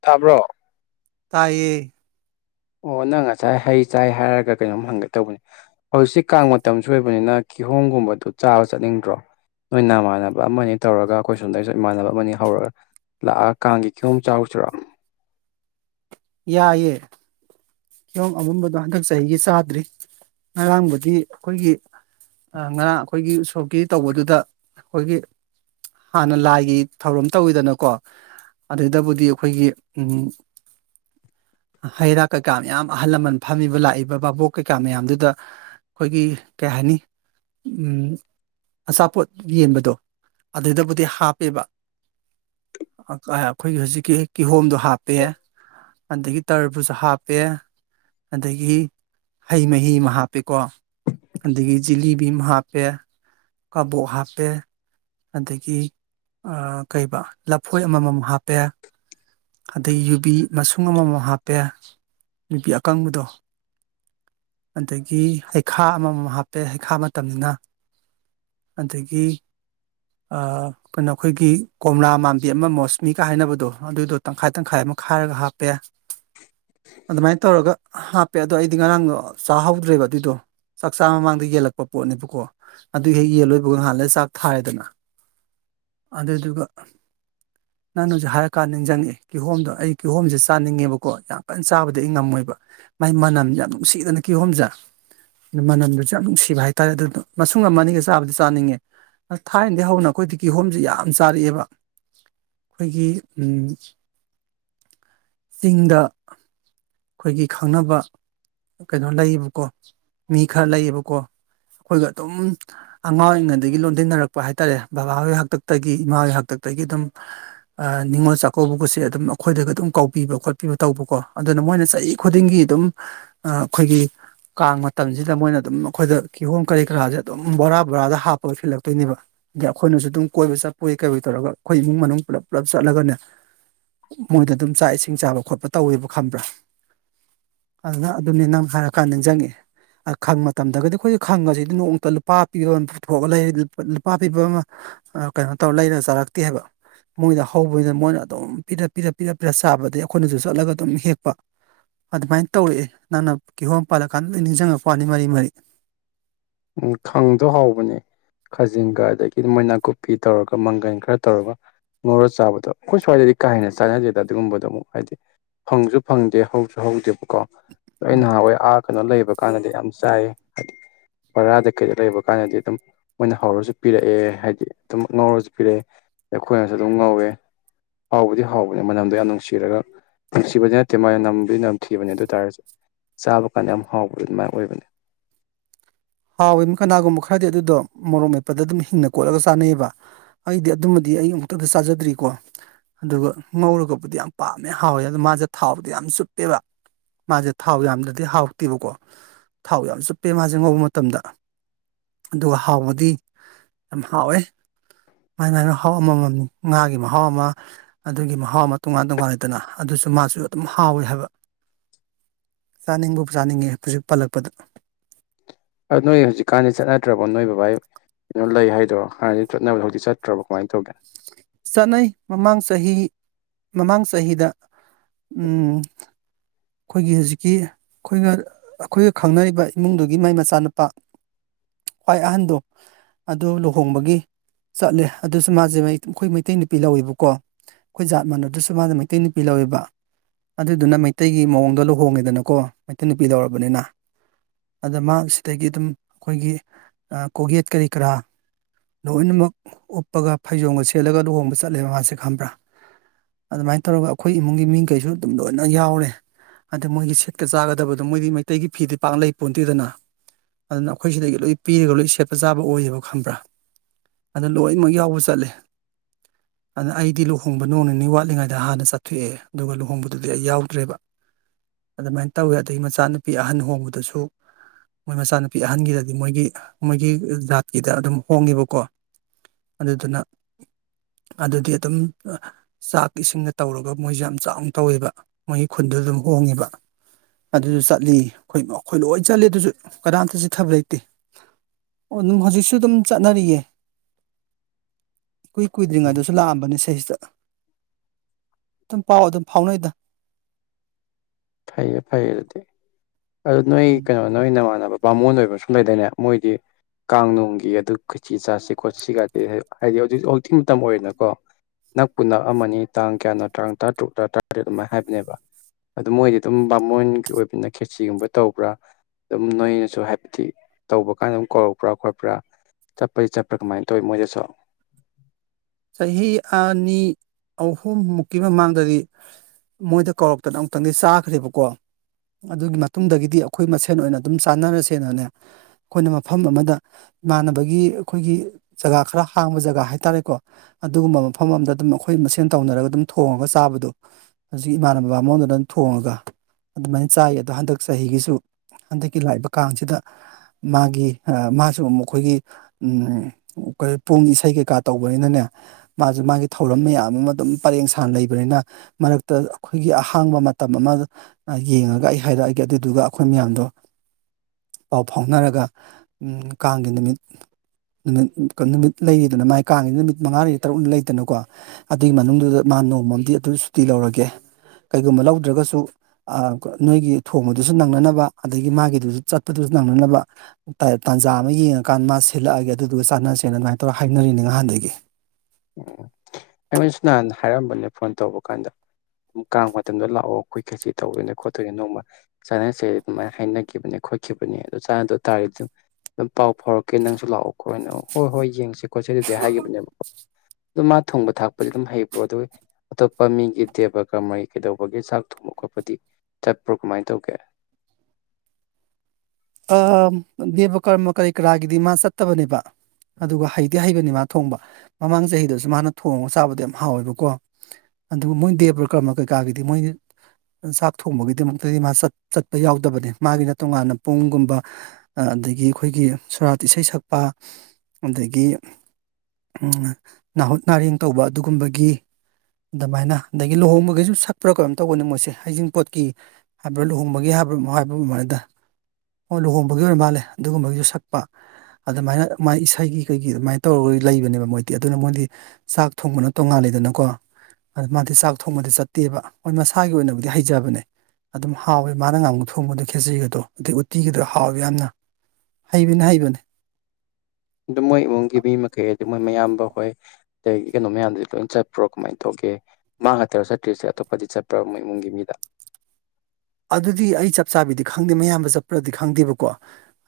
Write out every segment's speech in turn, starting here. ꯇꯥꯕ꯭ꯔꯣ ꯇꯥꯏꯌꯦ ꯑꯣ ꯅꯪ ꯉꯁꯥꯏ ꯍꯩ ꯆꯥꯏ ꯍꯥꯏꯔꯒ ꯀꯩꯅꯣꯝ ꯍꯪꯒꯦ ꯇꯧꯕꯅꯤ ꯍꯧꯖꯤꯛꯁꯤ ꯀꯥꯡ ꯃꯇꯝꯁꯨ ꯑꯣꯏꯕꯅꯤꯅ ꯀꯤꯍꯣꯝꯒꯨꯝꯕꯗꯨ ꯆꯥꯕ ꯆꯠꯅꯤꯡꯗ꯭ꯔꯣ ꯅꯣꯏ ꯅꯃꯥꯟꯅꯕ ꯑꯃꯅꯤ ꯇꯧꯔꯒ ꯑꯩꯈꯣꯏ ꯁꯣꯝꯗꯩꯁꯨ ꯏꯃꯥꯟꯅꯕ ꯑꯃꯅꯤ ꯍꯧꯔꯒ ꯂꯥꯛꯑ ꯀꯥꯡꯒꯤ ꯀꯤꯍꯣꯝ ꯆꯥꯎꯁꯤꯔꯣ ꯌꯥꯏꯌꯦ ꯀꯤꯍꯣꯝ ꯑꯃꯨꯟꯕꯗꯣ ꯍꯟꯗꯛ ꯆꯍꯤꯒꯤ ꯆꯥꯗ꯭ꯔꯤ ꯉꯔꯥꯡꯕꯨꯗꯤ ꯑꯩꯈꯣꯏꯒꯤ ꯑ ꯉꯔꯥꯡ ꯑꯩꯈꯣꯏꯒꯤ ꯎꯁꯣꯞꯀꯤ ꯇꯧꯕꯗꯨꯗ ꯑꯩꯈꯣꯏꯒꯤ ꯍꯥꯟꯅ ꯂꯥꯏꯒꯤ ꯊꯧꯔꯝ ꯇꯧꯋꯤꯗꯅꯀꯣ ꯑꯗꯨꯗꯕꯨꯗꯤ ꯑꯩꯈꯣꯏꯒꯤ ꯎꯝ ꯍꯩꯔꯥ ꯀꯩ ꯀꯥ ꯃꯌꯥꯝ ꯑꯍꯜ ꯂꯃꯟ ꯐꯝꯃꯤꯕ ꯂꯥꯛꯏꯕ ꯕꯥꯥꯕꯣꯛ ꯀꯩꯀꯥ ꯃꯌꯥꯝꯗꯨꯗ ꯑꯩꯈꯣꯏꯒꯤ ꯀꯩ ꯍꯥꯏꯅꯤ ꯎꯝ ꯑꯆꯥꯄꯣꯠ ꯌꯦꯟꯕꯗꯣ ꯑꯗꯨꯗꯕꯨꯗꯤ ꯍꯥꯞꯄꯦꯕ ꯑꯀꯣꯏ ꯑꯩꯈꯣꯏꯒꯤ ꯍꯧꯖꯤꯛꯀꯤ ꯀꯤꯍꯣꯝꯗꯣ ꯍꯥꯞꯄꯦ ꯑꯗꯒꯤ ꯇꯔꯕꯨꯁ ꯍꯥꯞ ꯄꯦ ꯑꯗꯒꯤ ꯍꯩ ꯃꯍꯤ ꯑꯃ ꯍꯥꯞꯄꯦꯀꯣ ꯑꯗꯒꯤ ꯖꯤꯂꯤꯕꯤ ꯑꯝ ꯍꯥꯞꯄꯦ ꯀꯕꯣꯛ ꯍꯥꯞꯄꯦ ꯑꯗꯒꯤ ꯑ ꯀꯩꯕ ꯂꯐꯣꯏ ꯑꯃꯃꯝ ꯍꯥꯞꯄꯦ ꯑꯗꯩ ꯌꯨꯕꯤ ꯃꯁꯨꯡ ꯑꯃꯃꯝ ꯍꯥꯞꯄꯦ ꯌꯨꯕꯤ ꯑꯀꯪꯕꯗꯣ [inaudible] ꯑꯗꯒꯤ ꯍꯩꯈꯥ ꯑꯃꯃꯝ ꯍꯥꯞꯄꯦ ꯍꯩꯈꯥ ꯃꯇꯝꯅꯤꯅ ꯑꯗꯒꯤ ꯑ ꯀꯩꯅꯣ ꯑꯩꯈꯣꯏꯒꯤ ꯀꯣꯝꯂꯥ ꯃꯥꯟꯕꯤ ꯑꯃ ꯃꯣꯁꯃꯤꯒ ꯍꯥꯏꯅꯕꯗꯣ ꯑꯗꯨꯗꯣ ꯇꯪꯈꯥꯏ ꯇꯪꯈꯥꯏ ꯑꯃ ꯈꯥꯏꯔꯒ ꯍꯥꯞꯄꯦ ꯑꯗꯨꯃꯥꯏꯟ ꯇꯧꯔꯒ ꯍꯥꯞꯄꯦ ꯑꯗꯣ ꯑꯩꯗꯤ ꯉꯔꯥꯡꯗꯣ ꯆꯥꯍꯧꯗ꯭ꯔꯦꯕ ꯑꯗꯨꯗꯣ ꯆꯥꯛꯆꯥ ꯃꯃꯥꯡꯗ ꯌꯦꯜꯂꯛꯄ ꯄꯣꯠꯅꯦꯕꯀꯣ ꯑꯗꯨꯏ ꯍꯦꯛ ꯌꯦꯜ ꯂꯣꯏꯕꯒ ꯉꯥꯍꯥꯛ ꯂꯩꯔ ꯆꯥꯛ ꯊꯥꯔꯦꯗꯅ ꯑꯗꯨꯗꯨꯒ ꯅꯪꯅ ꯍꯧꯖꯤꯛ ꯍꯥꯏꯔꯀꯥꯟ ꯅꯤꯡꯖꯡꯉꯛꯏ ꯀꯤꯍꯣꯝꯗꯣ ꯑꯩ ꯀꯤꯍꯣꯝꯖꯦ ꯆꯥꯅꯤꯡꯉꯦꯕꯀꯣ ꯌꯥꯝ ꯀꯟ ꯆꯥꯕꯗꯤ ꯑꯩ ꯉꯝꯃꯣꯏꯕ ꯃꯥꯏ ꯃꯅꯝ ꯌꯥꯝ ꯅꯨꯡꯁꯤꯗꯅ ꯀꯤꯍꯣꯝꯖꯦ ꯃꯅꯝꯗꯨꯁꯨ ꯌꯥꯝ ꯅꯨꯡꯁꯤꯕ ꯍꯥꯏꯇꯥꯔꯦ ꯑꯗꯨꯗ ꯃꯁꯨꯡ ꯑꯃ ꯑꯅꯤꯒ ꯆꯥꯕꯗꯤ ꯆꯥꯅꯤꯡꯉꯦ ꯊꯥꯏꯅꯗꯩ ꯍꯧꯅ ꯑꯩꯈꯣꯏꯗꯤ ꯀꯤꯍꯣꯝꯁꯦ ꯌꯥꯝ ꯆꯥꯔꯛꯑꯦꯕ ꯑꯩꯈꯣꯏꯒꯤ ꯎꯝ ꯆꯤꯡꯗ ꯑꯩꯈꯣꯏꯒꯤ ꯈꯪꯅꯕ ꯀꯩꯅꯣ ꯂꯩꯌꯦꯕꯀꯣ ꯃꯤ ꯈꯔ ꯂꯩꯌꯦꯕꯀꯣ ꯑꯈꯣꯏꯒ ꯑꯗꯨꯝ ꯑꯉꯥꯡ ꯑꯣꯏꯔꯤꯉꯩꯗꯒꯤ ꯂꯣꯟꯗꯤꯟꯅꯔꯛꯄ ꯍꯥꯏꯇꯥꯔꯦ ꯕꯕꯥ ꯍꯣꯏ ꯍꯥꯛꯇꯛꯇꯒꯤ ꯏꯃꯥ ꯍꯣꯏ ꯍꯥꯛꯇꯛꯇꯒꯤ ꯑꯗꯨꯝ ꯑ ꯅꯤꯡꯉꯣꯜ ꯆꯥꯛꯀꯧꯕꯒꯁꯦ ꯑꯗꯨꯝ ꯑꯩꯈꯣꯏꯗꯒ ꯑꯗꯨꯝ ꯀꯥꯎꯕꯤꯕ ꯈꯣꯠꯄꯤꯕ ꯇꯧꯕꯀꯣ ꯗꯨꯅ ꯃꯣꯏꯅ ꯆꯍꯤ ꯈꯨꯗꯤꯡꯒꯤ ꯑꯗꯨꯝ ꯑ ꯑꯩꯈꯣꯏꯒꯤ ꯀꯥꯡ ꯃꯇꯝꯁꯤꯗ ꯃꯣꯏꯅ ꯑꯗꯨꯝ ꯑꯩꯈꯣꯏꯗ ꯀꯤꯍꯣꯝ ꯀꯔꯤ ꯀꯔꯥꯖꯦ ꯑꯗꯨꯝ ꯕꯣꯔꯥ ꯕꯣꯔꯥꯗ ꯍꯥꯞꯄꯒ ꯊꯤꯜꯂꯛꯇꯣꯏꯅꯦꯕ ꯒꯤ ꯑꯩꯈꯣꯏꯅꯁꯨ ꯑꯗꯨꯝ ꯀꯣꯏꯕ ꯆꯠꯄꯣꯏ ꯀꯩꯕꯣꯏ ꯇꯧꯔꯒ ꯑꯩꯈꯣꯏ ꯏꯃꯨꯡ ꯃꯅꯨꯡ ꯄꯨꯂꯞ ꯄꯨꯂꯞ ꯆꯠꯂꯒꯅꯦ ꯃꯣꯏꯗ ꯑꯗꯨꯝ ꯆꯥꯛ ꯏꯁꯤꯡ ꯆꯥꯕ ꯈꯣꯠꯄ ꯇꯧꯋꯦꯕ ꯈꯪꯕ꯭ꯔꯥ ꯑꯗꯨꯅ ꯑꯗꯨꯅꯤ ꯅꯪ ꯍꯥꯏꯔ ꯀꯥꯟ ꯅꯤꯡꯖꯪꯉꯦ ꯑ ꯈꯪ ꯃꯇꯝꯗꯒꯗꯤ ꯑꯩꯈꯣꯏꯖꯦ ꯈꯪ ꯒꯁꯤꯗꯤ ꯅꯣꯡꯃꯇ ꯂꯨꯄꯥ ꯄꯤꯕ ꯑꯃ ꯄꯨꯊꯣꯛꯑꯒ ꯂꯩ ꯂꯨꯄꯥ ꯄꯤꯕ ꯑꯃ ꯑ ꯀꯩꯅꯣ ꯇꯧꯔ ꯂꯩꯔ ꯆꯥꯔꯛꯇꯦ ꯍꯥꯏꯕ ꯃꯣꯏꯗ ꯍꯧꯕꯅꯤꯅ ꯃꯣꯏꯅ ꯑꯗꯨꯝ ꯄꯤꯔ ꯄꯤꯔ ꯄꯤꯔꯛ ꯄꯤꯔꯛ ꯆꯥꯕꯗꯩ ꯑꯩꯈꯣꯏꯅꯁꯨ ꯆꯠꯂꯒ ꯑꯗꯨꯝ ꯍꯦꯛꯄ ꯑꯗꯨꯃꯥꯏꯅ ꯇꯧꯔꯛꯑꯦ ꯅꯪꯅ ꯀꯤꯍꯣꯝ ꯄꯜꯂꯀꯥꯟꯗ ꯅꯤꯡꯁꯤꯡꯉꯛꯄꯋꯥꯅꯦ ꯃꯔꯤ ꯃꯔꯤ ꯎꯝ ꯈꯪꯗꯣ ꯍꯥꯎꯕꯅꯦ ꯈꯥꯖꯤꯡꯒ ꯑꯗꯒꯤ ꯃꯣꯏ ꯅꯥꯀꯨꯞꯄꯤ ꯇꯧꯔꯒ ꯃꯪꯒꯟ ꯈꯔ ꯇꯧꯔꯒ ꯉꯧꯔꯒꯥ ꯆꯥꯕꯗꯣ ꯑꯩꯈꯣꯏ ꯁ꯭ꯋꯥꯏꯗꯗꯤ ꯀꯥ ꯍꯦꯟꯅ ꯆꯥꯟꯅꯗꯦꯗ ꯑꯗꯨꯒꯨꯝꯕꯗꯣ ꯑꯃꯨꯛ ꯍꯥꯏꯗꯤ ꯐꯪꯁꯨ ꯐꯪꯗꯦ ꯍꯧꯁꯨ ꯍꯧꯗꯦꯕꯀꯣ ꯑꯩ ꯎꯝ ꯅꯍꯥꯟꯋꯥꯏ ꯑꯥ ꯀꯩꯅꯣꯗ ꯂꯩꯕ ꯀꯥꯟꯗꯗꯤ ꯌꯥꯝ ꯆꯥꯏꯌꯦ ꯕꯔꯥꯗ ꯀꯩꯗ ꯂꯩꯕ ꯀꯥꯟꯗꯗꯤ ꯑꯗꯨꯝ ꯃꯣꯏꯅ ꯍꯧꯔꯁꯨ ꯄꯤꯔꯛꯑꯦ ꯍꯥꯏꯗꯤ ꯑꯗꯨꯝ ꯉꯧꯔꯒꯁꯨ ꯄꯤꯔꯛꯑꯦ ꯑꯩꯈꯣꯏꯅꯁꯨ ꯑꯗꯨꯝ ꯉꯧꯋꯦ ꯍꯥꯎꯕꯗꯤ ꯍꯥꯎꯕꯅꯦ ꯃꯅꯝꯗꯣ ꯌꯥꯝ ꯅꯨꯡꯁꯤꯔꯒ ꯅꯨꯡꯁꯤꯕꯗꯤ ꯅꯠꯇꯦ ꯃꯥꯅꯝ ꯅꯝꯗꯤ ꯅꯝꯊꯤꯕꯅꯦ ꯑꯗꯨ ꯇꯥꯔꯒꯁꯨ ꯆꯥꯕ ꯀꯥꯟꯗ ꯌꯥꯝ ꯍꯥꯎꯕꯗꯣ ꯑꯗꯨꯃꯥꯏꯅ ꯑꯣꯏꯕꯅꯦ ꯍꯥꯎꯋꯤꯉꯣ ꯀꯅꯥꯒꯨꯝꯕ ꯈꯔꯗꯤ ꯑꯗꯨꯗꯣ ꯃꯣꯔꯣꯛ ꯃꯦꯄꯗ ꯑꯗꯨꯝ ꯍꯤꯡꯅ ꯀꯣꯠꯂꯒ ꯆꯥꯅꯩꯑꯦꯕ ꯑꯩꯗꯤ ꯑꯗꯨꯃꯗꯤ ꯑꯩ ꯑꯃꯨꯛꯇꯗ ꯆꯥꯖꯗ꯭ꯔꯤꯀꯣ ꯑꯗꯨꯒ ꯉꯧꯔꯒ ꯕꯨꯗꯤ ꯌꯥꯝ ꯄꯥꯝꯃꯦ ꯍꯥꯎꯋꯦ ꯑꯗ ꯃꯥꯁꯦ ꯊꯥꯎꯕꯨꯗꯤ ꯌꯥꯝ ꯆꯨꯞꯄꯦꯕ ꯃꯥꯁꯦ ꯊꯥꯎ ꯌꯥꯝꯗ꯭ꯔꯗꯤ ꯍꯥꯎꯇꯦꯕꯀꯣ ꯊꯥꯎ ꯌꯥꯝ ꯆꯨꯞꯄꯦ ꯃꯥꯁꯦ ꯉꯧꯕ ꯃꯇꯝꯗ ꯑꯗꯨꯒ ꯍꯥꯎꯕꯗꯤ ꯌꯥꯝ ꯍꯥꯎꯋꯦ ꯃꯥꯏ ꯃꯥꯏ ꯃꯍꯥꯎ ꯑꯃꯃꯝꯅꯤ ꯉꯥꯒꯤ ꯃꯍꯥꯎ ꯑꯃꯥ ꯑꯗꯨꯒꯤ ꯃꯍꯥꯎ ꯑꯃꯥ ꯇꯣꯉꯥꯟ ꯇꯣꯉꯥꯟ ꯂꯤꯗꯅ ꯑꯗꯨꯁꯨ ꯃꯥꯁꯨ ꯑꯗꯨꯝ ꯍꯥꯎꯋꯤ ꯍꯥꯏꯕ ꯆꯥꯅꯤꯡꯕꯕꯨ ꯆꯥꯅꯤꯡꯉꯦ ꯍꯨꯖꯤꯛ ꯄꯜꯂꯛꯄꯗ ꯅꯣꯏ ꯍꯧꯖꯤꯛꯀꯥꯟꯗꯤ ꯆꯠꯅꯗ꯭ꯔꯕꯣ ꯅꯣꯏ ꯕꯕꯥꯥꯏ ꯀꯩꯅꯣ ꯂꯩ ꯍꯥꯏꯗꯣ ꯍꯥꯟꯗꯤ ꯆꯠꯅꯕꯗꯣ ꯍꯧꯖꯤꯛ ꯆꯠꯇ꯭ꯔꯕꯣ ꯀꯃꯥꯏꯅ ꯇꯧꯒꯦ ꯆꯠꯅꯩ ꯃꯃꯥꯡ ꯆꯍꯤ ꯃꯃꯥꯡ ꯆꯍꯤꯗ ꯎꯝ ꯈꯣꯏꯒꯤ ꯍꯨꯖꯤꯛꯀꯤ ꯑꯩꯈꯣꯏꯒ ꯑꯩꯈꯣꯏꯒ ꯈꯪꯅꯔꯤꯕ ꯏꯃꯨꯡꯗꯨꯒꯤ ꯃꯥꯏ ꯃꯆꯥꯅꯨꯄꯥ ꯈ꯭ꯋꯥꯏ ꯑꯍꯟꯗꯣ ꯑꯗꯨ ꯂꯨꯍꯣꯡꯕꯒꯤ ꯆꯠꯂꯦ ꯑꯗꯨꯁꯨ ꯃꯥꯁꯦ ꯃꯩ ꯑꯩꯈꯣꯏ ꯃꯩꯇꯩ ꯅꯨꯄꯤ ꯂꯧꯋꯦꯕꯀꯣ ꯑꯩꯈꯣꯏ ꯖꯥꯠ ꯃꯥꯟꯅꯗꯔꯥꯁꯨ ꯃꯥꯅ ꯃꯩꯇꯩ ꯅꯨꯄꯤ ꯂꯧꯋꯦꯕꯥ ꯑꯗꯨꯗꯨꯅ ꯃꯩꯇꯩꯒꯤ ꯃꯑꯣꯡꯗꯣ ꯂꯨꯍꯣꯡꯉꯦꯗꯅꯀꯣ ꯃꯩꯇꯩ ꯅꯨꯄꯤ ꯂꯧꯔꯕꯅꯤꯅ ꯑꯗ ꯃꯥ ꯁꯤꯗꯒꯤ ꯑꯗꯨꯝ ꯑꯩꯈꯣꯏꯒꯤ ꯀꯣꯛꯌꯦꯠ ꯀꯔꯤ ꯀꯔꯥ ꯂꯣꯏꯅꯃꯛ ꯎꯞꯄꯒ ꯐꯩꯖꯣꯝꯒ ꯁꯦꯠꯂꯒ ꯂꯨꯍꯣꯡꯕ ꯆꯠꯂꯦꯕ ꯃꯥꯁꯦ ꯈꯪꯕ꯭ꯔꯥ ꯑꯗꯨꯃꯥꯏꯅ ꯇꯧꯔꯒ ꯑꯩꯈꯣꯏ ꯏꯃꯨꯡꯒꯤ ꯃꯤꯡꯈꯩꯁꯨ ꯑꯗꯨꯝ ꯂꯣꯏꯅ ꯌꯥꯎꯔꯦ ꯑꯗ ꯃꯣꯏꯒꯤ ꯁꯦꯠꯀ ꯆꯥꯒꯗꯕꯗꯣ ꯃꯣꯏꯗꯤ ꯃꯩꯇꯩꯒꯤ ꯐꯤꯗꯤ ꯄꯥꯛꯅ ꯂꯩꯄꯣꯟꯇꯦꯗꯅ ꯑꯗꯨꯅ ꯑꯩꯈꯣꯏ ꯁꯤꯗꯒꯤ ꯂꯣꯏꯅ ꯄꯤꯔꯒ ꯂꯣꯏ ꯁꯦꯠꯄ ꯆꯥꯕ ꯑꯣꯏꯌꯦꯕ ꯈꯪꯕ꯭ꯔꯥ ꯑꯗꯨꯟ ꯂꯣꯏꯅꯃꯛ ꯌꯥꯎꯕ ꯆꯠꯂꯦ ꯑꯗꯨꯅ ꯑꯩꯗꯤ ꯂꯨꯍꯣꯡꯕ ꯅꯣꯡ ꯅꯤꯅꯤ ꯋꯥꯠꯂꯤꯉꯩꯗ ꯍꯥꯟꯅ ꯆꯠꯊꯣꯛꯑꯦ ꯑꯗꯨꯒ ꯂꯨꯍꯣꯡꯕꯗꯨꯗꯤ ꯑꯩ ꯌꯥꯎꯗ꯭ꯔꯦꯕ ꯑꯗꯨꯃꯥꯏꯅ ꯇꯧꯋꯤ ꯑꯗꯒꯤ ꯃꯆꯥꯅꯨꯄꯤ ꯑꯍꯟ ꯍꯣꯡꯕꯗꯁꯨ ꯃꯣꯏ ꯃꯆꯥꯅꯨꯄꯤ ꯑꯍꯟꯒꯤꯗꯗꯤ ꯃꯣꯏꯒꯤ ꯃꯣꯏꯒꯤ ꯖꯥꯠꯀꯤꯗ ꯑꯗꯨꯝ ꯍꯣꯡꯉꯦꯕꯀꯣ ꯑꯗꯨꯗꯨꯅ ꯑꯗꯨꯗꯤ ꯑꯗꯨꯝ ꯆꯥꯛ ꯏꯁꯤꯡꯒ ꯇꯧꯔꯒ ꯃꯣꯏꯁꯨ ꯌꯥꯝ ꯆꯥꯎꯅ ꯇꯧꯋꯦꯕ ꯃꯣꯏꯒꯤ ꯈꯨꯟꯗꯨꯗ ꯑꯗꯨꯝ ꯍꯣꯡꯉꯦꯕ ꯑꯗꯨꯁꯨ ꯆꯠꯂꯤ ꯑꯩꯈꯣꯏ ꯑꯩꯈꯣꯏ ꯂꯣꯏ ꯆꯠꯂꯤ ꯑꯗꯨꯁꯨ ꯀꯅꯥꯝꯇ ꯆꯤꯠꯊꯕ ꯂꯩꯇꯦ ꯑꯗꯨꯝ ꯍꯧꯖꯤꯛꯁꯨ ꯑꯗꯨꯝ ꯆꯠꯅꯔꯤꯌꯦ ꯏꯀꯨꯏ ꯎꯝ ꯀꯨꯏꯗ꯭ꯔꯤꯉꯩꯗꯁꯨ ꯂꯥꯛꯑꯝꯕꯅꯤ ꯁꯤꯗꯩꯁꯤꯗ ꯑꯗꯨꯝ ꯄꯥꯎ ꯑꯗꯨꯝ ꯐꯥꯎꯅꯩꯗ ꯐꯩꯌꯦ ꯐꯩꯌꯦ‌ ꯑꯗꯨꯗꯤ ꯑꯗꯨ ꯅꯣꯏ ꯎꯝ ꯀꯩꯅꯣ ꯅꯣꯏ ꯅꯃꯥꯟꯅꯕ ꯕꯥꯃꯣꯟ ꯑꯣꯏꯕꯁꯨ ꯂꯩꯗꯥꯏꯅꯦ ꯃꯣꯏꯗꯤ ꯀꯥꯡꯅꯨꯡꯒꯤ ꯑꯗꯨ ꯈꯦꯆꯤ ꯆꯥꯁꯤ ꯈꯣꯠꯁꯤꯒꯗꯤ ꯍꯥꯏꯗꯤ ꯍꯧꯖꯤꯛꯇꯤ ꯃꯇꯝ ꯑꯣꯏꯔꯦꯅꯀꯣ ꯅꯛꯄꯨ ꯅꯛ ꯑꯝꯃꯅꯤ ꯇꯥꯡ ꯀꯌꯥꯅ ꯇꯥꯡ ꯇꯔꯥꯇꯔꯨꯛꯔꯥ ꯇꯔꯥꯇꯔꯦꯠꯂꯥ ꯑꯗꯨꯃꯥꯏꯅ ꯍꯥꯏꯕꯅꯦꯕ ꯑꯗꯨ ꯃꯣꯏꯗꯤ ꯑꯗꯨꯝ ꯕꯥꯃꯣꯟꯒꯤ ꯑꯣꯏꯕ ꯅꯦ ꯈꯦꯠꯆꯤꯒꯨꯝꯕ ꯇꯧꯕ꯭ꯔꯥ ꯑꯗꯨꯝ ꯅꯣꯏꯅꯁꯨ ꯍꯥꯏꯕꯗꯤ ꯇꯧꯕ ꯀꯥꯟꯗ ꯑꯗꯨꯝ ꯀꯧꯔꯛꯄ꯭ꯔꯥ ꯈꯣꯠꯄ꯭ꯔꯥ ꯆꯠꯄꯗꯤ ꯆꯠꯄ꯭ꯔꯥ ꯀꯃꯥꯏ ꯇꯧꯋꯤ ꯃꯣꯏꯗꯁꯨ ꯆꯍꯤ ꯑꯅꯤ ꯑꯍꯨꯝꯃꯨꯛꯀꯤ ꯃꯃꯥꯡꯗꯗꯤ ꯃꯣꯏꯗ ꯀꯧꯔꯛꯇꯅ ꯑꯃꯨꯛꯇꯪꯗꯤ ꯆꯥꯈ꯭ꯔꯦꯕꯀꯣ ꯑꯗꯨꯒꯤ ꯃꯇꯨꯡꯗꯒꯤꯗꯤ ꯑꯈꯣꯏ ꯃꯁꯦꯟ ꯑꯣꯏꯅ ꯑꯗꯨꯝ ꯆꯥꯟꯅꯔꯁꯦꯅꯅꯦ ꯑꯈꯣꯏꯅ ꯃꯐꯝ ꯑꯃꯗ ꯏꯃꯅꯕꯒꯤ ꯑꯈꯣꯏꯒꯤ ꯖꯒꯥ ꯈꯔ ꯍꯥꯡꯕ ꯖꯒꯥ ꯍꯥꯏꯇꯥꯔꯦꯀꯣ ꯑꯗꯨꯒꯨꯝꯕ ꯃꯐꯝ ꯑꯗ ꯑꯗꯨꯝ ꯑꯈꯣꯏ ꯃꯁꯦꯟ ꯇꯧꯅꯔꯒ ꯑꯗꯨꯝ ꯊꯣꯡꯉꯒ ꯆꯥꯕꯗꯣ ꯍꯧꯖꯤꯛ ꯏꯃꯥꯟꯅꯕ ꯕꯃꯣꯟꯗꯨꯅ ꯊꯣꯡꯉꯒ ꯑꯗꯨꯃꯥꯏꯅ ꯆꯥꯏ ꯑꯗꯣ ꯍꯟꯗꯛ ꯆꯍꯤꯒꯤꯁꯨ ꯍꯟꯗꯛꯀꯤ ꯂꯥꯛꯏꯕ ꯀꯥꯡꯁꯤꯗ ꯃꯥꯒꯤ ꯑ ꯃꯥꯁꯨ ꯑꯃꯨꯛ ꯑꯈꯣꯏꯒꯤ ꯎ ꯑꯈꯣꯏ ꯄꯨꯡ ꯏꯁꯩ ꯀꯩꯀꯥ ꯇꯧꯕ ꯕꯅꯤꯅꯅꯦ ꯃꯥꯁꯨ ꯃꯥꯒꯤ ꯊꯧꯔꯝ ꯃꯌꯥꯝ ꯑꯃ ꯑꯗꯨꯝ ꯄꯔꯦꯡ ꯁꯥꯟꯅ ꯂꯩꯕꯅꯤꯅ ꯃꯔꯛꯇ ꯑꯈꯣꯏꯒꯤ ꯑꯍꯥꯡꯕ ꯃꯇꯝ ꯑꯃ ꯑ ꯌꯦꯡꯉꯒ ꯑꯩ ꯍꯥꯏꯔꯛꯑꯒꯦ ꯑꯗꯨꯗꯨꯒ ꯑꯈꯣꯏ ꯃꯌꯥꯝꯗꯣ ꯄꯥꯎ ꯐꯥꯎꯅꯔꯒ ꯎꯝ ꯀꯥꯡꯒꯤ ꯅꯨꯃꯤꯠ [unintelligible] ꯅꯨꯃꯤꯠ ꯂꯩꯔꯤꯗꯅ ꯃꯥꯏ ꯀꯥꯡꯉꯤ ꯅꯨꯃꯤꯠ ꯃꯉꯥꯅꯤ ꯇꯔꯨꯛꯅꯤ ꯂꯩꯇꯅꯀꯣ ꯑꯗꯨꯒꯤ ꯃꯅꯨꯡꯗꯨꯗ ꯃꯥ ꯅꯣꯡꯃꯝꯗꯤ ꯑꯗꯨ ꯁꯨꯇꯤ ꯂꯧꯔꯒꯦ ꯀꯩꯒꯨꯝꯕ ꯂꯧꯗ꯭ꯔꯒꯁꯨ ꯑ ꯅꯣꯏꯒꯤ ꯊꯣꯡꯕꯗꯨꯁꯨ ꯅꯪꯅꯅꯕ ꯑꯗꯒꯤ ꯃꯥꯒꯤꯗꯨꯁꯨ ꯆꯠꯄꯗꯨꯁꯨ ꯅꯪꯅꯅꯕ ꯇ ꯇꯥꯟꯖꯥ ꯑꯃ ꯌꯦꯡꯉꯀꯥꯟ ꯃꯥ ꯁꯤꯜꯂꯛꯑꯒꯦ ꯑꯗꯨꯗꯨꯒ ꯆꯥꯟꯅꯁꯦꯅ ꯑꯗꯨꯃꯥꯏꯅ ꯇꯧꯔꯒ ꯍꯥꯏꯅꯔꯤꯅꯦ ꯉꯍꯥꯟꯗꯒꯤ ꯎꯝ ꯑꯩꯉꯣꯟꯗꯁꯨ ꯅꯍꯥꯟ ꯍꯥꯏꯔꯝꯕꯅꯦ ꯐꯣꯟ ꯇꯧꯕ ꯀꯥꯟꯗ ꯑꯗꯨꯝ ꯀꯥꯡ ꯃꯇꯝꯗ ꯂꯥꯛꯑꯣ ꯑꯈꯣꯏ ꯈꯦꯖꯤ ꯇꯧꯗꯣꯏꯅꯦ ꯈꯣꯠꯇꯣꯏꯅꯦ ꯅꯣꯡꯃ ꯆꯥꯅꯁꯦ ꯑꯗꯨꯃꯥꯏꯅ ꯍꯥꯏꯅꯈꯤꯕꯅꯦ ꯈꯣꯠꯈꯤꯕꯅꯦ ꯑꯗꯨ ꯆꯥꯅꯗꯧ ꯇꯥꯔꯗꯤ ꯑꯗꯨꯝ ꯑꯗꯨꯝ ꯄꯥꯎ ꯐꯥꯎꯔꯛꯀꯦ ꯅꯪꯁꯨ ꯂꯥꯛꯑꯣ ꯈꯣꯔꯅ ꯍꯣꯏ ꯍꯣꯏ ꯌꯦꯡꯁꯦ ꯈꯣꯠꯆꯦ ꯑꯗꯨꯗꯤ ꯍꯥꯏꯈꯤꯕꯅꯦꯕ ꯑꯗꯨ ꯃꯥ ꯊꯣꯡꯕ ꯊꯥꯛꯄꯗꯤ ꯑꯗꯨꯝ ꯍꯩꯕ꯭ꯔꯣ ꯑꯗꯨꯒ ꯑꯇꯣꯞꯄ ꯃꯤꯒꯤ ꯗꯦꯕ ꯀꯃꯩ ꯀꯩꯗꯧꯕꯒꯤ ꯆꯥꯛ ꯊꯣꯡꯕ ꯈꯣꯠꯄꯗꯤ ꯆꯠꯄ꯭ꯔꯣ ꯀꯃꯥꯏꯟ ꯇꯧꯒꯦ ꯑ ꯗꯦꯕ ꯀꯔꯃ ꯀꯔꯤ ꯀꯔꯥꯒꯤꯗꯤ ꯃꯥ ꯆꯠꯇꯕꯅꯦꯕ ꯑꯗꯨꯒ ꯍꯩꯗꯤ ꯍꯩꯕꯅꯤ ꯃꯥ ꯊꯣꯡꯕ ꯃꯃꯥꯡ ꯆꯍꯤꯗꯁꯨ ꯃꯥꯅ ꯊꯣꯡꯒ ꯆꯥꯕꯗꯣ ꯌꯥꯝ ꯍꯥꯎꯋꯦꯕꯀꯣ ꯑꯗꯨ ꯃꯣꯏ ꯗꯦꯕꯔ ꯀꯔꯃ ꯀꯩꯀꯥꯒꯤꯗꯤ ꯃꯣꯏꯗꯤ ꯆꯥꯛ ꯊꯣꯡꯕꯒꯤꯗꯃꯛꯇꯗꯤ ꯃꯥ ꯆꯠ ꯆꯠꯄ ꯌꯥꯎꯗꯕꯅꯦ ꯃꯥꯒꯤꯅ ꯇꯣꯉꯥꯟꯅ ꯄꯨꯡꯒꯨꯝꯕ ꯑꯗꯒꯤ ꯑꯈꯣꯏꯒꯤ ꯁꯣꯔꯥꯠ ꯏꯁꯩ ꯁꯛꯄ ꯑꯗꯒꯤ ꯅꯥꯍꯨꯠ ꯅꯥꯔꯦꯡ ꯇꯧꯕ ꯑꯗꯨꯒꯨꯝꯕꯒꯤ ꯑꯗꯨꯃꯥꯏꯅ ꯑꯗꯒꯤ ꯂꯨꯍꯣꯡꯕꯈꯩꯁꯨ ꯁꯛꯄ꯭ꯔꯥ ꯀꯩꯑꯣꯝ ꯇꯧꯕꯅꯤ ꯃꯣꯏꯁꯦ ꯍꯩꯖꯤꯡ ꯄꯣꯠꯀꯤ ꯍꯥꯏꯕ꯭ꯔꯥ ꯂꯨꯍꯣꯡꯕꯒꯤ ꯍꯥꯏꯕꯔ [unintelligible] ꯍꯣꯏ ꯂꯨꯍꯣꯡꯕꯒꯤ ꯑꯣꯏꯔ ꯃꯥꯜꯂꯦ ꯑꯗꯨꯒꯨꯝꯕꯒꯤꯁꯨ ꯁꯛꯄ ꯑꯗꯨꯃꯥꯏꯅ ꯃꯥꯏ ꯏꯁꯩꯒꯤ ꯀꯩꯒꯤ ꯑꯗꯨꯃꯥꯏ ꯇꯧꯔꯒ ꯂꯩꯕꯅꯦꯕ ꯃꯣꯏꯗꯤ ꯑꯗꯨꯅ ꯃꯣꯏꯗꯤ ꯆꯥꯛ ꯊꯣꯡꯕꯅ ꯇꯣꯡꯉꯥꯂꯤꯗꯅꯀꯣ ꯑꯗꯨ ꯃꯥꯗꯤ ꯆꯥꯛ ꯊꯣꯡꯕꯗꯤ ꯆꯠꯇꯦꯕ ꯃꯣꯏ ꯃꯁꯥꯒꯤ ꯑꯣꯏꯅꯕꯨꯗꯤ ꯍꯩꯖꯕꯅꯦ ꯑꯗꯨꯝ ꯍꯥꯎꯋꯦ ꯃꯥꯅ ꯉꯥꯝꯃꯨꯛ ꯊꯣꯡꯕꯗꯣ ꯈꯦꯆ꯭ꯔꯤꯒꯗꯣ ꯑꯗꯩ ꯎꯠꯇꯤꯒꯤꯗꯣ ꯍꯥꯎꯋ ꯌꯥꯝꯅ ꯍꯩꯕꯅ ꯍꯩꯕꯅꯦ ꯑꯗꯨ ꯃꯣꯏ ꯏꯃꯨꯡꯒꯤ ꯃꯤ ꯃꯈꯩ ꯑꯗꯨ ꯃꯣꯏ ꯃꯌꯥꯝꯕ ꯍꯣꯏ ꯑꯗꯒꯤ ꯀꯩꯅꯣ ꯃꯌꯥꯝꯗꯨꯗꯤ ꯂꯣꯏ ꯆꯠꯄ꯭ꯔꯣ ꯀꯃꯥꯏꯟ ꯇꯧꯒꯦ ꯃꯥꯉꯥꯇꯔꯣ ꯆꯠꯇ꯭ꯔꯤꯁꯦ ꯑꯇꯣꯞꯄꯗꯤ ꯆꯠꯄ꯭ꯔꯕ ꯏꯃꯨꯡꯒꯤ ꯃꯤꯗ ꯑꯗꯨꯗꯤ ꯑꯩ ꯆꯞ ꯆꯥꯕꯤꯗꯤ ꯈꯪꯗꯦ ꯃꯌꯥꯝꯕ ꯆꯠꯄ꯭ꯔꯗꯤ ꯈꯪꯗꯦꯕꯀꯣ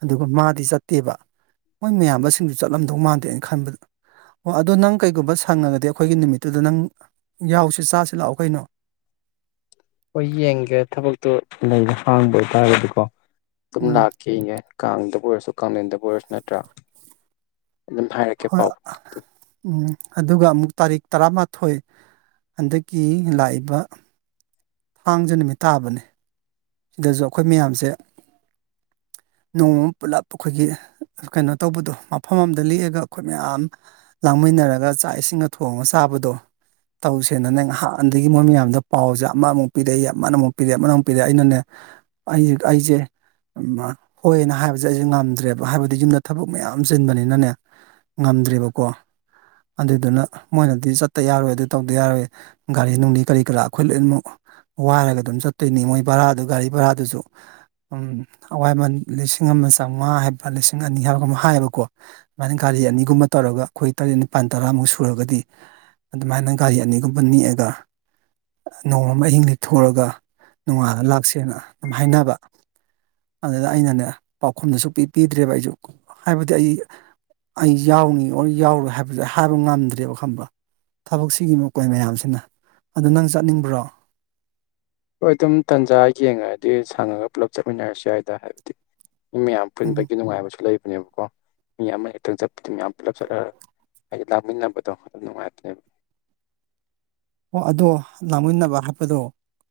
ꯑꯗꯨꯒ ꯃꯥꯗꯤ ꯆꯠꯇꯦꯕ ꯃꯣꯏ ꯃꯌꯥꯝꯕꯁꯤꯡꯁꯨ ꯆꯠꯂꯝꯗꯧ ꯃꯥꯟꯗꯦ ꯑꯩꯅ ꯈꯟꯕꯗ ꯑꯣ ꯑꯗꯣ ꯅꯪ ꯀꯩꯒꯨꯝꯕ ꯁꯪꯉꯒꯗꯤ ꯑꯈꯣꯏꯒꯤ ꯅꯨꯃꯤꯠꯇꯨꯗ ꯅꯪ ꯌꯥꯎꯁꯤ ꯆꯥꯁꯤ ꯂꯥꯛꯑꯣ ꯀꯩꯅꯣ ꯍꯣꯏ ꯌꯦꯡꯒꯦ ꯊꯕꯛꯇꯣ ꯂꯩꯕ ꯍꯥꯡꯕ ꯑꯣꯏꯇꯥꯔꯒꯗꯤꯀꯣ ꯑꯗꯨꯝ ꯎꯝ ꯂꯥꯛꯀꯦ ꯌꯦꯡꯉꯦ ꯀꯥꯡꯗꯕꯨ ꯑꯣꯏꯔꯁꯨ ꯀꯥꯡꯂꯦꯟꯗꯕꯨ ꯑꯣꯏꯔꯁꯨ ꯅꯠꯇ꯭ꯔꯥ ꯑꯗꯨꯝ [inaudible] [inaudible] ꯎꯝ ꯑꯗꯨꯒ ꯑꯃꯨꯛ ꯇꯥꯔꯤꯛ ꯇꯔꯥꯃꯥꯊꯣꯏ ꯍꯟꯗꯛꯀꯤ ꯂꯥꯛꯏꯕ ꯊꯥꯡꯖ ꯅꯨꯃꯤꯠ ꯇꯥꯕꯅꯦ ꯑꯗꯁꯨ ꯑꯩꯈꯣꯏ ꯃꯌꯥꯝꯁꯦ ꯅꯣꯡꯃ ꯑꯃ ꯄꯨꯜꯂꯞ ꯑꯩꯈꯣꯏꯒꯤ ꯀꯩꯅꯣ ꯇꯧꯕꯗꯣ ꯃꯐꯝ ꯑꯃꯗ ꯂꯦꯛꯑꯒ ꯑꯩꯈꯣꯏ ꯃꯌꯥꯝ ꯂꯥꯡꯃꯤꯟꯅꯔꯒ ꯆꯥꯛ ꯏꯁꯤꯡꯒ ꯊꯣꯡꯉ ꯆꯥꯕꯗꯣ ꯇꯧꯁꯦꯅꯅꯦ ꯅꯍꯥꯟꯗꯒꯤ ꯃꯣꯏ ꯃꯌꯥꯝꯗ ꯄꯥꯎꯁꯦ ꯑꯃꯃꯨꯛ ꯄꯤꯔꯛꯏ ꯑꯃꯅ ꯑꯃꯨꯛ ꯄꯤꯔꯛꯏ ꯑꯃꯅ ꯑꯃꯨꯛ ꯄꯤꯔꯛꯏ ꯑꯩꯅꯅꯦ ꯑꯩ ꯑꯩꯁꯦ ꯎ ꯍꯣꯏꯅ ꯍꯥꯏꯕꯁꯦ ꯑꯩꯁꯦ ꯉꯝꯗ꯭ꯔꯦꯕ ꯍꯥꯏꯕꯗꯤ ꯌꯨꯝꯗ ꯊꯕꯛ ꯃꯌꯥꯝ ꯆꯤꯟꯕꯅꯤꯅꯅꯦ ꯉꯝꯗ꯭ꯔꯦꯕꯀꯣ ꯑꯗꯨꯗꯨꯅ ꯃꯣꯏꯅꯗꯤ ꯆꯠꯇ ꯌꯥꯔꯣꯏ ꯑꯗꯨ ꯇꯧꯗ ꯌꯥꯔꯣꯏ ꯒꯥꯔꯤ ꯅꯨꯡꯂꯤ ꯀꯔꯤ ꯀꯔꯥ ꯑꯩꯈꯣꯏ ꯂꯣꯏꯅꯃꯛ ꯋꯥꯏꯔꯒ ꯑꯗꯨꯝ ꯆꯠꯇꯣꯏꯅꯤ ꯃꯣꯏ ꯚꯔꯥꯗꯨ ꯒꯥꯔꯤ ꯚꯔꯥꯗꯨꯁꯨ ꯎꯝ ꯑꯋꯥꯏꯃꯟ ꯂꯤꯁꯤꯡ ꯑꯃ ꯆꯧꯉꯥ ꯍꯥꯏꯕ ꯂꯤꯁꯤꯡ ꯑꯅꯤ ꯍꯥꯏꯕꯒ ꯑꯃ ꯍꯥꯏꯌꯦꯕꯀꯣ ꯑꯗꯨꯨꯃꯥꯏꯅ ꯒꯥꯔꯤ ꯑꯅꯤꯒꯨꯝꯕ ꯇꯧꯔꯒ ꯑꯩꯈꯣꯏ ꯇꯔꯦꯠ ꯅꯤꯄꯥꯜ ꯇꯔꯥꯃꯨꯛ ꯁꯨꯔꯒꯗꯤ ꯑꯗꯨꯃꯥꯏꯅ ꯒꯥꯔꯤ ꯑꯅꯤꯒꯨꯝꯕ ꯅꯦꯛꯑꯒ ꯅꯣꯡꯃ ꯑꯃ ꯑꯍꯤꯡ ꯂꯦꯛꯊꯣꯛꯑꯒ ꯅꯣꯡꯉꯥꯜꯂ ꯂꯥꯛꯁꯦꯅ ꯍꯥꯏꯅꯕ ꯑꯗꯨꯗ ꯑꯩꯅꯅꯦ ꯄꯥꯎꯈꯨꯝꯁꯨ ꯁꯨꯄꯤ ꯄꯤꯗ꯭ꯔꯦꯕ ꯑꯩꯁꯨ ꯍꯥꯏꯕꯗꯤ ꯑꯩ ꯑꯩ ꯌꯥꯎꯅꯤ ꯑꯣꯔ ꯌꯥꯎꯔꯣꯏ ꯍꯥꯏꯕꯁꯦ ꯍꯥꯏꯕ ꯉꯝꯗ꯭ꯔꯦꯕ ꯈꯪꯕ ꯊꯕꯛꯁꯤꯒꯤ ꯃꯀꯣꯏ ꯃꯌꯥꯝꯁꯤꯅ ꯑꯗꯣ ꯅꯪ ꯆꯠꯅꯤꯡꯕ꯭ꯔꯣ ꯍꯣꯏ ꯑꯗꯨꯝ ꯇꯥꯟꯖꯥ ꯌꯦꯡꯉꯗꯤ ꯁꯪꯉꯒ ꯄꯨꯂꯞ ꯆꯠꯃꯤꯟꯅꯔꯁꯨ ꯌꯥꯏꯗ ꯍꯥꯏꯕꯗꯤ ꯃꯤ ꯃꯌꯥꯝ ꯎꯝ ꯄꯨꯟꯕꯒꯤ ꯅꯨꯡꯉꯥꯏꯕꯁꯨ ꯂꯩꯕꯅꯦꯕꯀꯣ ꯃꯤ ꯑꯃ ꯍꯦꯛꯇꯪ ꯆꯠꯄꯗꯨ ꯃꯌꯥꯝ ꯄꯨꯂꯞ ꯆꯠꯂꯒ ꯑꯩ ꯂꯥꯡꯃꯤꯟꯅꯕꯗꯣ ꯑꯗꯨ ꯅꯨꯡꯉꯥꯏꯕꯅꯦꯕ ꯑꯣ ꯑꯗꯣ ꯂꯥꯡꯃꯤꯟꯅꯕ ꯍꯥꯞꯄꯗꯣ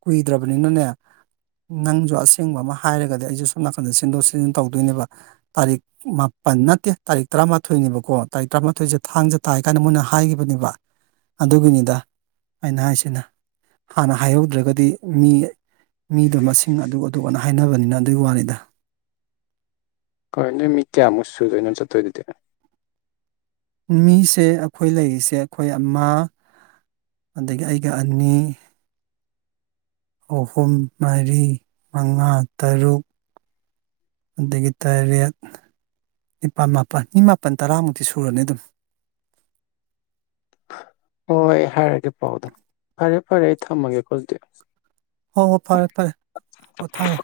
ꯀꯨꯏꯗ꯭ꯔꯕꯅꯤꯅꯅꯦ ꯅꯪꯁꯨ ꯑꯁꯦꯡꯕ ꯑꯃ ꯍꯥꯏꯔꯒꯗꯤ ꯑꯩꯁꯨ ꯁꯣꯝ ꯅꯥꯀꯟꯗ ꯁꯤꯟꯗꯣꯛ ꯁꯤꯟꯖꯤꯟ ꯇꯧꯗꯣꯏꯅꯦꯕ ꯇꯥꯔꯤꯛ ꯃꯥꯄꯟ ꯅꯠꯇꯦ ꯇꯥꯔꯤꯛ ꯇꯔꯥꯃꯥꯊꯣꯏꯅꯦꯕꯀꯣ ꯇꯥꯔꯤꯛ ꯇꯔꯥꯃꯥꯊꯣꯏꯁꯦ ꯊꯥꯡꯖ ꯇꯥꯏ ꯀꯥꯏꯅ ꯃꯣꯏꯅ ꯍꯥꯏꯈꯤꯕꯅꯦꯕ ꯑꯗꯨꯒꯤꯅꯤꯗ ꯑꯩꯅ ꯍꯥꯏꯁꯤꯅ ꯍꯥꯟꯅ ꯍꯥꯏꯍꯧꯗ꯭ꯔꯒꯗꯤ ꯃꯤ ꯃꯤꯗꯣ ꯃꯁꯤꯡ ꯑꯗꯨꯛ ꯑꯗꯨꯛꯅ ꯍꯥꯏꯅꯕꯅꯤꯅ ꯑꯗꯨꯒꯤ ꯋꯥꯅꯤꯗ ꯈꯣꯏ ꯅꯣꯏ ꯃꯤ ꯀꯌꯥꯃꯨꯛ ꯁꯨꯗꯣꯏꯅꯣ ꯆꯠꯇꯣꯏꯗꯨꯗꯤ ꯃꯤꯁꯦ ꯑꯩꯈꯣꯏ ꯂꯩꯔꯤꯁꯦ ꯑꯩꯈꯣꯏ ꯑꯃ ꯑꯗꯒꯤ ꯑꯩꯒ ꯑꯅꯤ ꯑꯍꯨꯝ ꯃꯔꯤ ꯃꯉꯥ ꯇꯔꯨꯛ ꯑꯗꯒꯤ ꯇꯔꯦꯠ ꯅꯤꯄꯥꯜ ꯃꯥꯄꯜ ꯃꯤ ꯃꯥꯄꯜ ꯇꯔꯥꯃꯨꯛꯇꯤ ꯁꯨꯔꯅꯤ ꯑꯗꯨꯝ ꯍꯣꯏ ꯍꯥꯏꯔꯛꯑꯒꯦ ꯄꯥꯎꯗꯣ ꯐꯔꯦ ꯐꯔꯦ ꯑꯩ ꯊꯝꯃꯒꯦꯀꯣ ꯑꯗꯨꯗꯤ ꯍꯣꯏ ꯍꯣꯏ ꯐꯔꯦ ꯐꯔꯦ ꯄꯣꯊꯥꯔꯣ